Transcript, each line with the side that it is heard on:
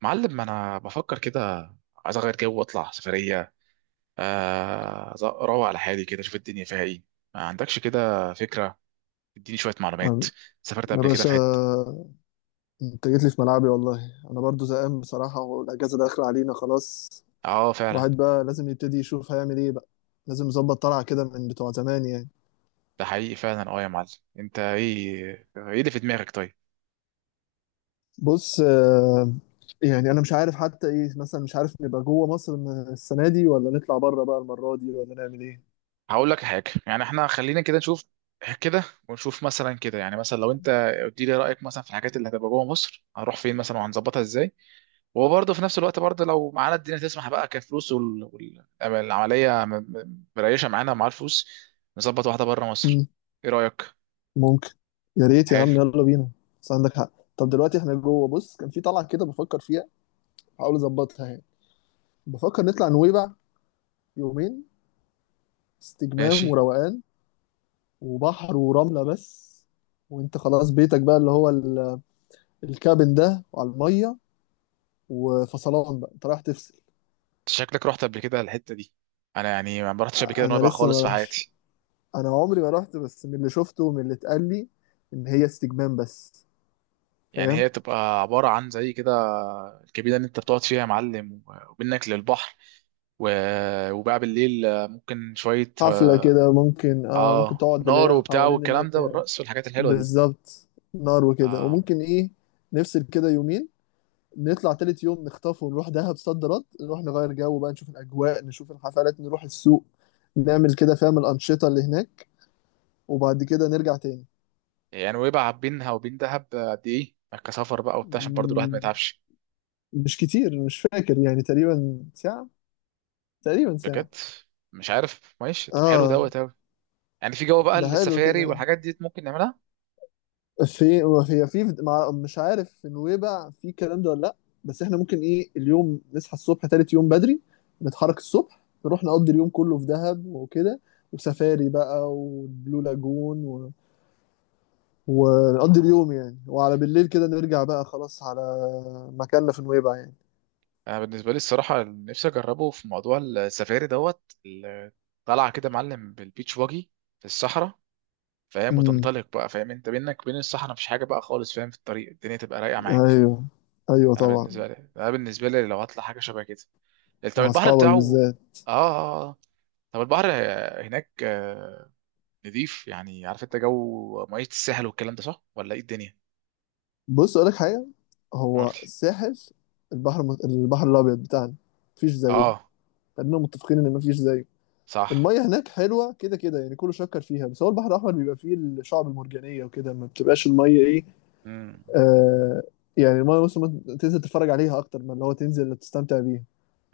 right: معلم، ما انا بفكر كده. عايز اغير جو واطلع سفريه. اروق على حالي كده، اشوف الدنيا فيها ايه. ما عندكش كده؟ فكره؟ اديني شويه معلومات.
left: أم-
right: سافرت
left: يا
right: قبل كده
left: باشا،
right: في حته؟
left: انت جيت لي في ملعبي. والله انا برضو زهقان بصراحة، والاجازة داخلة علينا خلاص.
right: اه، فعلا.
left: الواحد بقى لازم يبتدي يشوف هيعمل ايه بقى، لازم يظبط طلعة كده من بتوع زمان يعني.
right: ده حقيقي فعلا، اه يا معلم. انت ايه اللي في دماغك، طيب؟
left: بص، يعني انا مش عارف حتى ايه مثلا. مش عارف نبقى جوه مصر من السنة دي، ولا نطلع بره بقى المرة دي، ولا نعمل ايه.
right: هقول لك حاجه، يعني احنا خلينا كده نشوف كده، ونشوف مثلا كده، يعني مثلا لو انت قلت لي رايك مثلا في الحاجات اللي هتبقى جوه مصر، هنروح فين مثلا وهنظبطها ازاي؟ وبرضه في نفس الوقت، برضه لو معانا الدنيا تسمح بقى كفلوس والعملية مريشة معانا مع الفلوس، نظبط واحدة بره مصر.
left: مم.
right: ايه رأيك؟
left: ممكن. يا ريت يا
right: حلو.
left: عم، يلا بينا. بس عندك حق. طب دلوقتي احنا جوه، بص كان في طلعة كده بفكر فيها، بحاول اظبطها يعني. بفكر نطلع نويبع يومين، استجمام
right: ماشي.
left: وروقان، وبحر ورملة بس. وانت خلاص بيتك بقى اللي هو الكابن ده، وعلى المية، وفصلان بقى انت رايح تفصل.
right: انت شكلك رحت قبل كده الحتة دي. انا يعني ما رحتش قبل كده
left: انا
right: نويبع
left: لسه
right: خالص
left: ما
right: في
left: رحش،
right: حياتي.
left: انا عمري ما رحت، بس من اللي شفته ومن اللي اتقال لي ان هي استجمام بس.
right: يعني
left: فاهم.
right: هي تبقى عبارة عن زي كده، الكبيرة اللي انت بتقعد فيها يا معلم، وبينك للبحر و... وبقى بالليل ممكن شوية.
left: حفلة كده ممكن، ممكن
right: اه،
left: تقعد، اللي
right: نار
left: هي
right: وبتاع
left: حوالين اللي
right: والكلام ده
left: هي.
right: والرقص والحاجات الحلوة دي.
left: بالظبط، نار وكده،
right: اه،
left: وممكن ايه نفصل كده يومين. نطلع تالت يوم، نخطف ونروح دهب صد رد، نروح نغير جو بقى، نشوف الأجواء، نشوف الحفلات، نروح السوق، نعمل كده، فاهم الأنشطة اللي هناك، وبعد كده نرجع تاني.
right: يعني ويبقى بينها وبين دهب قد ايه يعني كسفر بقى وبتاع، عشان برضو الواحد ما
left: مم،
right: يتعبش.
left: مش كتير، مش فاكر يعني، تقريبا ساعة، تقريبا ساعة.
right: بجد. مش عارف. ماشي، طب حلو
left: اه،
right: دوت اوي. يعني في جو بقى
left: ده حلو
right: السفاري
left: كده.
right: والحاجات دي ممكن نعملها.
left: في هي في مع- مش عارف في نويبع في الكلام ده ولا لا. بس احنا ممكن ايه، اليوم نصحى الصبح تالت يوم بدري، نتحرك الصبح، نروح نقضي اليوم كله في دهب وكده، وسفاري بقى والبلو لاجون ونقضي
right: اه،
left: اليوم يعني، وعلى بالليل كده نرجع بقى خلاص على مكاننا في نويبع يعني.
right: انا بالنسبه لي الصراحه نفسي اجربه في موضوع السفاري دوت طالعه كده معلم بالبيتش واجي في الصحراء، فاهم،
left: امم
right: وتنطلق بقى. فاهم انت بينك وبين الصحراء مفيش حاجه بقى خالص، فاهم، في الطريق الدنيا تبقى رايقه معاك.
left: ايوه، ايوه
right: انا
left: طبعا.
right: بالنسبه لي انا بالنسبه لي لو هطلع حاجه شبه كده، طب
left: ومع
right: البحر
left: اصحابك
right: بتاعه. اه،
left: بالذات.
right: اه، آه. طب البحر هناك نضيف، يعني عارف انت جو ميه الساحل والكلام ده، صح ولا ايه الدنيا؟
left: بص اقول لك حاجه،
right: قول
left: هو
right: لي.
left: الساحل. البحر الابيض بتاعنا مفيش زيه.
right: اه،
left: خلينا متفقين ان مفيش زيه.
right: صح.
left: الميه هناك حلوه كده كده يعني، كله شكر فيها، بس هو البحر الاحمر بيبقى فيه الشعب المرجانيه وكده، ما بتبقاش الميه ايه.
right: امم.
left: آه يعني الميه، بص، ما تنزل تتفرج عليها اكتر من اللي هو تنزل تستمتع بيها.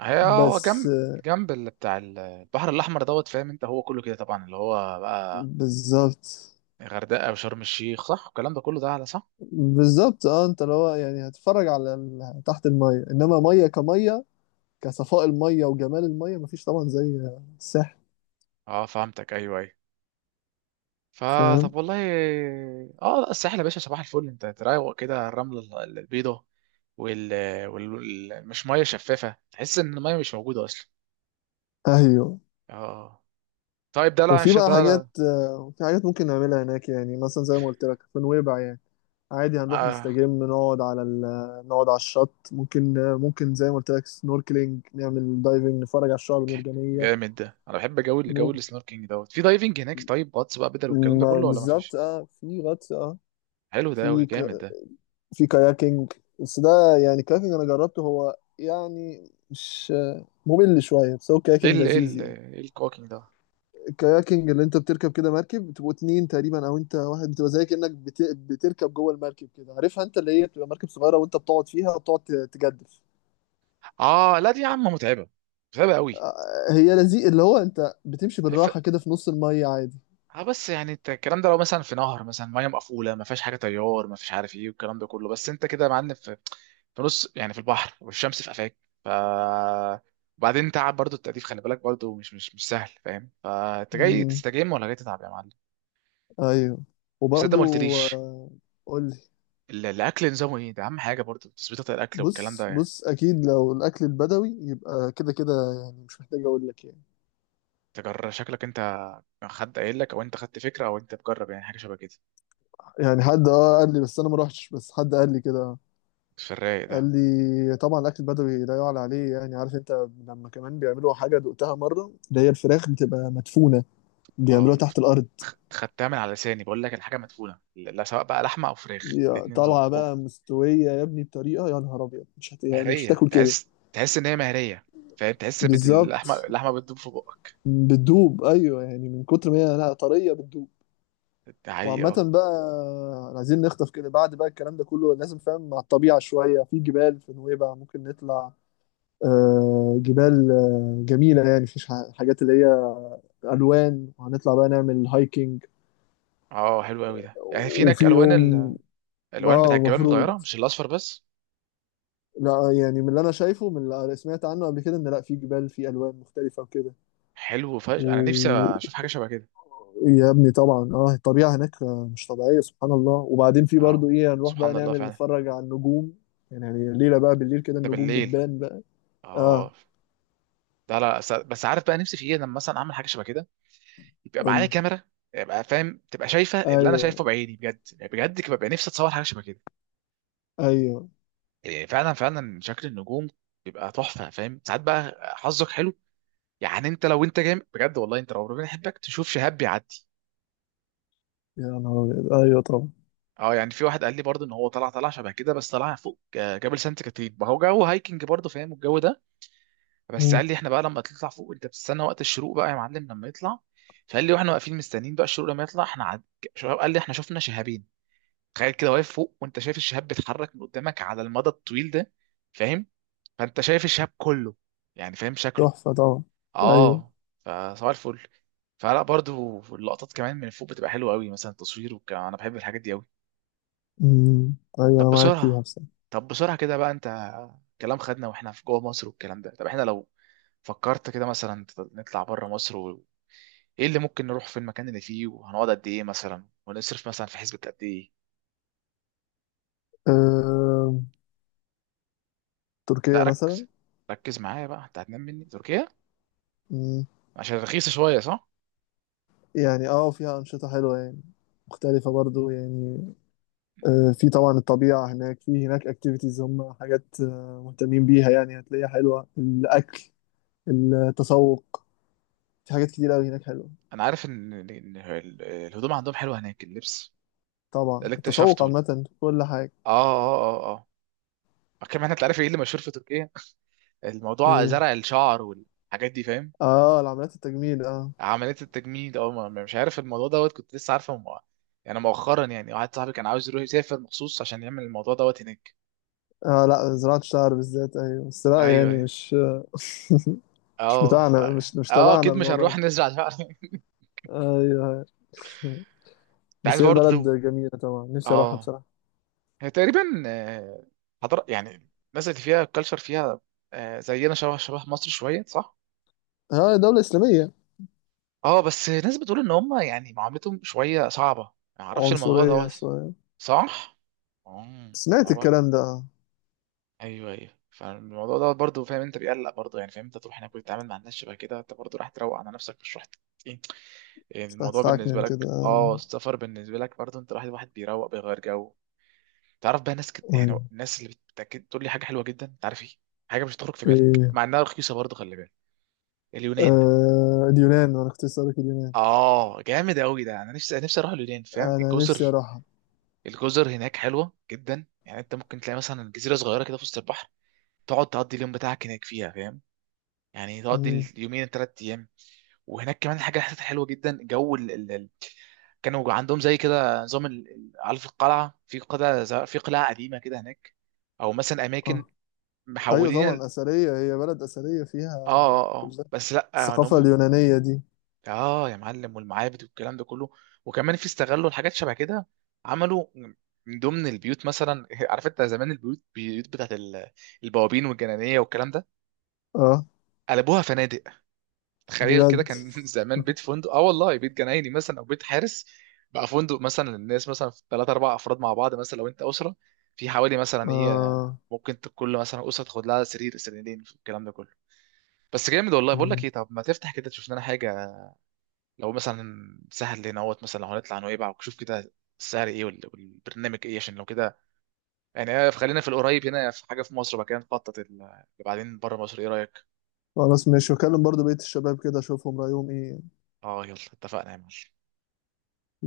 right: هي هو
left: بس.
right: جنب، جنب اللي بتاع البحر الاحمر دوت، فاهم انت، هو كله كده طبعا اللي هو بقى
left: بالظبط.
right: غردقه وشرم الشيخ، صح الكلام ده كله ده على صح.
left: بالظبط اه، انت اللي هو يعني هتتفرج على تحت الميه، انما ميه كميه، كصفاء الميه وجمال الميه مفيش طبعا زي الساحل.
right: اه، فهمتك، ايوه، ايوه. فطب
left: فاهم.
right: والله. اه، لا الساحل يا باشا، صباح الفل. انت تروق كده الرمله البيضاء وال... مش ميه شفافه، تحس ان الميه مش موجوده اصلا.
left: ايوه.
right: اه. طيب ده لا،
left: وفي
right: مش
left: بقى
right: ده
left: حاجات،
right: لا.
left: في حاجات ممكن نعملها هناك يعني، مثلا زي ما قلت لك في نويبع يعني. عادي هنروح
right: آه.
left: نستجم، نقعد على نقعد على الشط ممكن، ممكن زي ما قلت لك سنوركلينج، نعمل دايفنج، نتفرج على الشعاب المرجانيه.
right: جامد ده، انا بحب جو اللي جو
left: ممكن،
right: السنوركينج دوت في دايفنج هناك، طيب غطس بقى بدل، والكلام ده كله ولا ما
left: بالظبط
right: فيش؟
left: اه، في غطس اه.
right: حلو ده قوي،
left: في ك...
right: جامد ده.
left: في كاياكينج. بس ده يعني كاياكينج انا جربته، هو يعني مش ممل شويه، بس هو كاياكينج لذيذ يعني.
right: ايه الكواكينج ده؟
left: الكاياكينج اللي انت بتركب كده مركب، بتبقوا اتنين تقريبا او انت واحد، بتبقى زي كأنك بتركب جوه المركب كده، عارفها انت اللي هي بتبقى مركب صغيرة، وانت بتقعد فيها، وبتقعد تجدف.
right: اه لا، دي يا عم متعبه، متعبه قوي.
left: هي لذيذ اللي هو انت بتمشي
right: ف...
left: بالراحة كده في نص المية عادي.
right: اه بس يعني انت الكلام ده لو مثلا في نهر، مثلا ميه مقفوله ما فيهاش حاجه، تيار ما فيش، عارف ايه والكلام ده كله، بس انت كده يا معلم في نص يعني في البحر والشمس في قفاك، ف وبعدين تعب برضو التأديف، خلي بالك برضو مش سهل. فاهم؟ فانت جاي
left: مم.
right: تستجم ولا جاي تتعب يا معلم؟
left: ايوه.
right: بس انت ما
left: وبرضو.
right: قلتليش،
left: آه، قول لي.
right: الاكل نظامه ايه؟ ده اهم حاجه برضه، تظبيطه الاكل والكلام
left: بص،
right: ده يعني.
left: بص اكيد لو الاكل البدوي يبقى كده كده يعني، مش محتاج اقول لك يعني.
right: تجرب شكلك انت؟ حد قايل لك، او انت خدت فكره، او انت بجرب يعني حاجه شبه كده
left: يعني حد قال لي، بس انا ما روحتش، بس حد قال لي كده.
right: في الرايق ده؟
left: قال لي طبعا الاكل البدوي لا يعلى عليه يعني. عارف انت لما كمان بيعملوا حاجه دقتها مره، اللي هي الفراخ بتبقى مدفونه، بيعملوها
right: اه، كنت
left: تحت الارض.
right: خدتها من على لساني بقول لك الحاجه مدفونه، لا سواء بقى لحمه او فراخ الاتنين دول
left: طالعه
right: اوب.
left: بقى مستويه يا ابني بطريقه، يا نهار ابيض، مش يعني مش
right: مهريه،
left: هتاكل كده.
right: تحس تحس ان هي مهريه، فاهم؟ تحس باللحمه اللحمه
left: بالظبط،
right: اللحمه بتدوب في بقك.
left: بتدوب، ايوه، يعني من كتر ما هي لا طريه بتدوب.
right: ده حقيقي،
left: وعامة
right: اه.
left: بقى، عايزين نخطف كده بعد بقى الكلام ده كله لازم فاهم، مع الطبيعة شوية، في جبال في نويبع ممكن نطلع، جبال جميلة يعني، مفيش حاجات اللي هي الوان، وهنطلع بقى نعمل هايكنج.
right: اه، حلو قوي ده. يعني في هناك
left: وفي
right: الوان
left: يوم
right: الالوان
left: اه
right: بتاع الجبال
left: المفروض،
right: متغيره، مش الاصفر بس.
left: لا يعني من اللي انا شايفه، من اللي سمعت عنه قبل كده، ان لا في جبال في الوان مختلفه وكده.
right: حلو، فش انا نفسي
left: و
right: اشوف حاجه شبه كده.
left: يا ابني طبعا اه الطبيعه هناك، مش طبيعيه، سبحان الله. وبعدين في برضو
right: اه،
left: ايه، هنروح بقى
right: سبحان الله
left: نعمل
right: فعلا.
left: نتفرج على النجوم. يعني الليله بقى بالليل كده
right: ده
left: النجوم
right: بالليل؟
left: بتبان بقى. اه.
right: اه. لا، لا، بس عارف بقى نفسي في ايه لما مثلا اعمل حاجه شبه كده؟ يبقى
left: قول
right: معايا
left: لي.
right: كاميرا، يبقى فاهم تبقى شايفه اللي انا
left: ايوه،
right: شايفه بعيني بجد، يعني بجد كده ببقى نفسي اتصور حاجه شبه كده.
left: ايوه،
right: يعني فعلا فعلا شكل النجوم بيبقى تحفه، فاهم؟ ساعات بقى حظك حلو، يعني انت لو انت جامد بجد والله، انت لو ربنا يحبك تشوف شهاب بيعدي.
left: يا نهار ابيض، ايوه طبعا.
right: اه، يعني في واحد قال لي برضه ان هو طلع طلع شبه كده، بس طلع فوق جبل سانت كاترين، ما هو جو هايكنج برضه، فاهم الجو ده، بس
left: مم.
right: قال لي احنا بقى لما تطلع فوق انت بتستنى وقت الشروق بقى يا معلم لما يطلع. فقال لي واحنا واقفين مستنيين بقى الشروق لما يطلع، شباب، قال لي احنا شفنا شهابين. تخيل كده واقف فوق وانت شايف الشهاب بيتحرك من قدامك على المدى الطويل ده، فاهم؟ فانت شايف الشهاب كله، يعني فاهم شكله.
left: تحفه طبعا. ايوه.
right: اه، فصباح الفل. فلا، برضو اللقطات كمان من فوق بتبقى حلوه قوي، مثلا تصوير وكلام. انا بحب الحاجات دي قوي.
left: مم. ايوه
right: طب
left: انا معاك فيها
right: بسرعة،
left: بصراحه.
right: كده بقى انت، كلام خدنا واحنا في جوه مصر والكلام ده، طب احنا لو فكرت كده مثلا نطلع بره مصر ايه اللي ممكن نروح في المكان اللي فيه، وهنقعد قد ايه مثلا، ونصرف مثلا في حسبة قد ايه؟
left: آه،
right: لا،
left: تركيا
right: ركز،
left: مثلا.
right: ركز معايا بقى. انت هتنام مني تركيا
left: مم.
right: عشان رخيصة شوية، صح؟
left: يعني فيها أنشطة حلوة يعني، مختلفة برضو يعني.
right: مم.
left: في طبعا الطبيعة هناك، في هناك اكتيفيتيز، هم حاجات مهتمين بيها يعني، هتلاقيها حلوة. الأكل، التسوق، في حاجات كتير أوي هناك حلوة.
right: انا عارف ان الهدوم عندهم حلوة هناك، اللبس ده
left: طبعا
right: اللي
left: التسوق
right: اكتشفته. اه،
left: عامة، في كل حاجة.
right: اه، اه، اه، كمان انت عارف ايه اللي مشهور في تركيا؟ الموضوع
left: إيه.
right: زرع الشعر والحاجات دي، فاهم.
left: اه، العمليات التجميل اه.
right: عمليه التجميل ده، اه مش عارف الموضوع دوت، كنت لسه عارفه يعني مؤخرا، يعني واحد صاحبي كان عاوز يروح يسافر مخصوص عشان يعمل الموضوع دوت هناك.
left: اه لا، زراعة الشعر بالذات ايوه، بس لا
right: ايوه،
left: يعني
right: ايوه.
left: مش. مش
right: اه،
left: بتاعنا مش
right: اه
left: تبعنا
right: اكيد مش
left: الموضوع
right: هنروح
left: ده.
right: نزرع شعر.
left: ايوه. أيوة.
right: انت عايز
left: بس هي
right: برضه
left: البلد
right: تدوب.
left: جميلة طبعا، نفسي اروحها
right: اه،
left: بصراحة.
right: هي تقريبا حضر يعني، الناس اللي فيها الكالتشر فيها زينا، شبه شبه مصر شويه، صح.
left: ها، دولة إسلامية.
right: اه، بس ناس بتقول ان هم، يعني معاملتهم شويه صعبه، ما اعرفش الموضوع
left: عنصرية
right: ده.
left: شوية.
right: صح. اه.
left: سمعت الكلام ده آه.
right: ايوه، ايوه، فالموضوع ده برضه، فاهم انت بيقلق برضه، يعني فاهم انت تروح هناك وتتعامل مع الناس شبه كده، انت برضه راح تروق على نفسك، مش رحت. ايه، يعني
left: سمعت
right: الموضوع بالنسبه
left: تعكنن كده
right: لك،
left: آه.
right: اه السفر بالنسبه لك برضه، انت راح، الواحد واحد بيروق بيغير جو. تعرف بقى ناس يعني
left: يعني.
right: الناس اللي بتتاكد تقول لي حاجه حلوه جدا، انت عارف ايه؟ حاجه مش هتخرج في بالك
left: إيه.
right: مع انها رخيصه، برضه خلي بالك. اليونان.
left: آه، اليونان. أنا كنت لسه لك اليونان.
right: اه، جامد قوي ده، انا نفسي نفسي اروح اليونان، فاهم
left: أنا نفسي
right: الجزر.
left: أروحها.
right: الجزر هناك حلوه جدا، يعني انت ممكن تلاقي مثلا جزيره صغيره كده في وسط البحر، تقعد تقضي اليوم بتاعك هناك فيها، فاهم؟ يعني تقضي
left: مم.
right: اليومين الثلاث ايام. وهناك كمان حاجه حسيتها حلوه جدا، جو كانوا عندهم زي كده نظام عارف القلعه، في قلعه قديمه كده هناك، او مثلا اماكن
left: آه. أيوة
right: محولين
left: طبعا، أثرية، هي بلد أثرية فيها
right: اه، اه،
left: كل
right: اه،
left: ده،
right: بس لا ان
left: الثقافة
right: هم.
left: اليونانية دي.
right: اه يا معلم، والمعابد والكلام ده كله، وكمان في استغلوا الحاجات شبه كده، عملوا من ضمن البيوت مثلا. عارف انت زمان، البيوت البيوت بتاعت البوابين والجنانيه والكلام ده،
left: آه.
right: قلبوها فنادق. تخيل كده،
left: بجد.
right: كان زمان بيت فندق، اه والله، بيت جنايني مثلا او بيت حارس بقى فندق، مثلا الناس مثلا في ثلاثة أربع أفراد مع بعض، مثلا لو أنت أسرة في حوالي مثلا إيه،
left: آه.
right: ممكن كل مثلا أسرة تاخد لها سرير سريرين، الكلام ده كله. بس جامد والله. بقول لك
left: مم.
right: إيه، طب ما تفتح كده تشوف لنا حاجة، لو مثلا سهل لنا اهوت مثلا، لو هنطلع نويبع وشوف كده السعر إيه، والبرنامج إيه، عشان لو كده يعني خلينا في القريب هنا في حاجة في مصر بقى كده، نخطط اللي بعدين بره مصر. إيه رأيك؟
left: خلاص ماشي، وأكلم برضو بقية الشباب كده أشوفهم رأيهم إيه.
right: أه، يلا اتفقنا يا معلم.